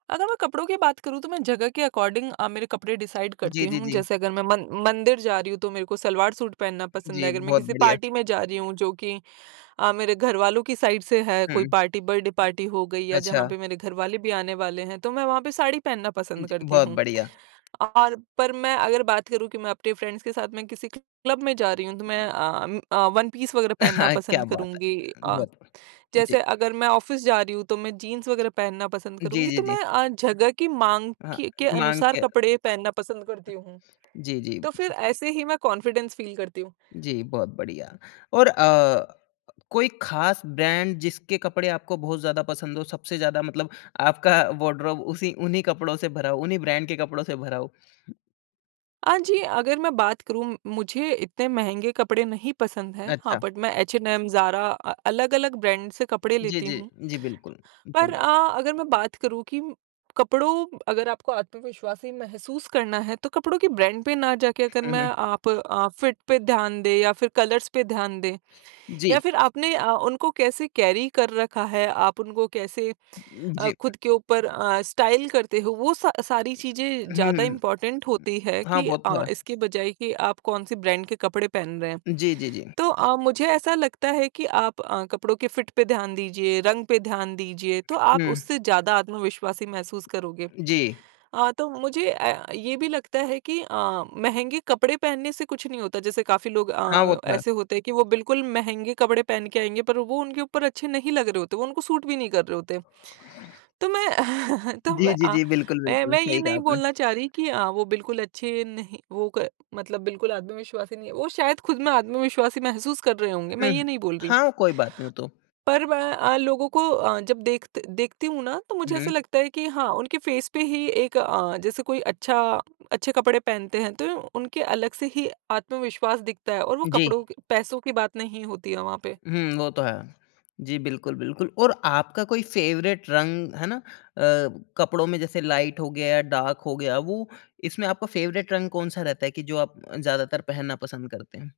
अगर मैं कपड़ों की बात करूँ तो मैं जगह के अकॉर्डिंग अ, मेरे कपड़े डिसाइड जी, करती जी, हूँ। जी। जैसे अगर मैं मन मंदिर जा रही हूँ तो मेरे को सलवार सूट पहनना पसंद जी, है, अगर मैं बहुत किसी बढ़िया। पार्टी में जा रही हूँ जो कि अ, मेरे घरवालों की साइड से है कोई हुँ। पार्टी बर्थडे पार्टी हो गई या जहाँ अच्छा। पे मेरे घर वाले भी आने वाले हैं तो मैं वहाँ पे साड़ी पहनना हाँ पसंद जी, करती बहुत हूँ। बढ़िया। और पर मैं अगर, बात करूँ कि मैं अपने फ्रेंड्स के साथ में किसी क्लब में जा रही हूँ, तो मैं अम्म, अ, वन पीस वग़ैरह पहनना क्या पसंद बात करूँगी है! अ, बहुत ब जी। जैसे अगर मैं ऑफिस जा रही हूँ, तो मैं जीन्स वग़ैरह पहनना पसंद जी, करूँगी, जी, तो जी। मैं अ, जगह की माँग हाँ, के के माँग अनुसार के कपड़े पहनना पसंद करती हूँ। जी, जी। तो फिर ऐसे ही मैं कॉन्फिडेंस फील करती हूँ। जी, बहुत बढ़िया। और अ, कोई खास ब्रांड जिसके कपड़े आपको बहुत ज़्यादा पसंद हो, सबसे ज़्यादा मतलब आपका वार्डरोब उसी उन्ही कपड़ो से भरा हो, उन्ही ब्रांड के कपड़ो से भरा हो? अ, जी अगर मैं बात करूँ, मुझे इतने महँगे कपड़े नहीं पसंद हैं। हाँ, अच्छा। बट मैं H&M, ZARA अ, अलग-अलग ब्रांड से कपड़े जी, लेती जी, हूँ। जी बिल्कुल, पर [unintelligible] अ अगर मैं बात करूँ कि कपड़ों अगर आपको आत्मविश्वासी महसूस करना है तो कपड़ों के ब्रांड पे ना जाके अगर हुँ, मैं हुँ। आप अ, फिट पे ध्यान दें या फिर कलर्स पर ध्यान दें या जी। फिर आपने अ, उनको कैसे कैरी कर रखा है आप उनको कैसे उम, अ, जी। खुद के ऊपर अ, स्टाइल करते हो वो सा सारी चीज़ें ज़्यादा हुँ। इम्पोर्टेंट होती है हाँ, कि वो तो अ, है। इसके बजाए कि आप कौन-सी ब्रांड के कपड़े पहन रहे हैं। जी, जी, जी। तो अ, मुझे ऐसा लगता है कि आप अ, कपड़ों के फिट पे ध्यान दीजिए, रंग पे ध्यान दीजिए तो आप हुँ। उससे ज़्यादा आत्मविश्वासी महसूस करोगे। जी। अ, तो मुझे अ, ये भी लगता है कि अ, महँगे कपड़े पहनने से कुछ नहीं होता, जैसे काफ़ी लोग हाँ, वो अ, तो है। ऐसे होते हैं कि वो बिल्कुल महँगे कपड़े पहन के आएँगे पर वो उनके ऊपर अच्छे नहीं लग रहे होते, वो उनको सूट भी नहीं कर रहे होते। तो मैं तो जी, मैं जी, अ, जी बिल्कुल, मैं बिल्कुल। मैं ये सही कहा नहीं आपने। बोलना चाह रही कि अ, वो बिल्कुल अच्छे नहीं वो क मतलब बिल्कुल आत्मविश्वासी नहीं है, वो शायद खुद में आत्मविश्वासी महसूस कर रहे होंगे, मैं हुँ, ये नहीं बोल रही हूँ। हाँ कोई बात नहीं, वो तो पर मैं अ, लोगों को अ, जब देखत देखती हूँ ना तो मुझे हुँ। ऐसा लगता है कि हाँ, उनके फेस पे ही एक अ, जैसे कोई अच्छा अच्छे कपड़े पहनते हैं तो उनके अलग से ही आत्मविश्वास दिखता है और वो जी। कपड़ों के पैसों की बात नहीं होती है वहाँ पे। हुँ, वो तो है। जी बिल्कुल, बिल्कुल और आपका कोई फेवरेट रंग, है ना? अ, कपड़ो में जैसे लाइट हो गया, डार्क हो गया, वो इसमें आपका फेवरेट रंग कौन-सा रहता है कि जो आप ज़्यादातर पहनना पसंद करते हैं?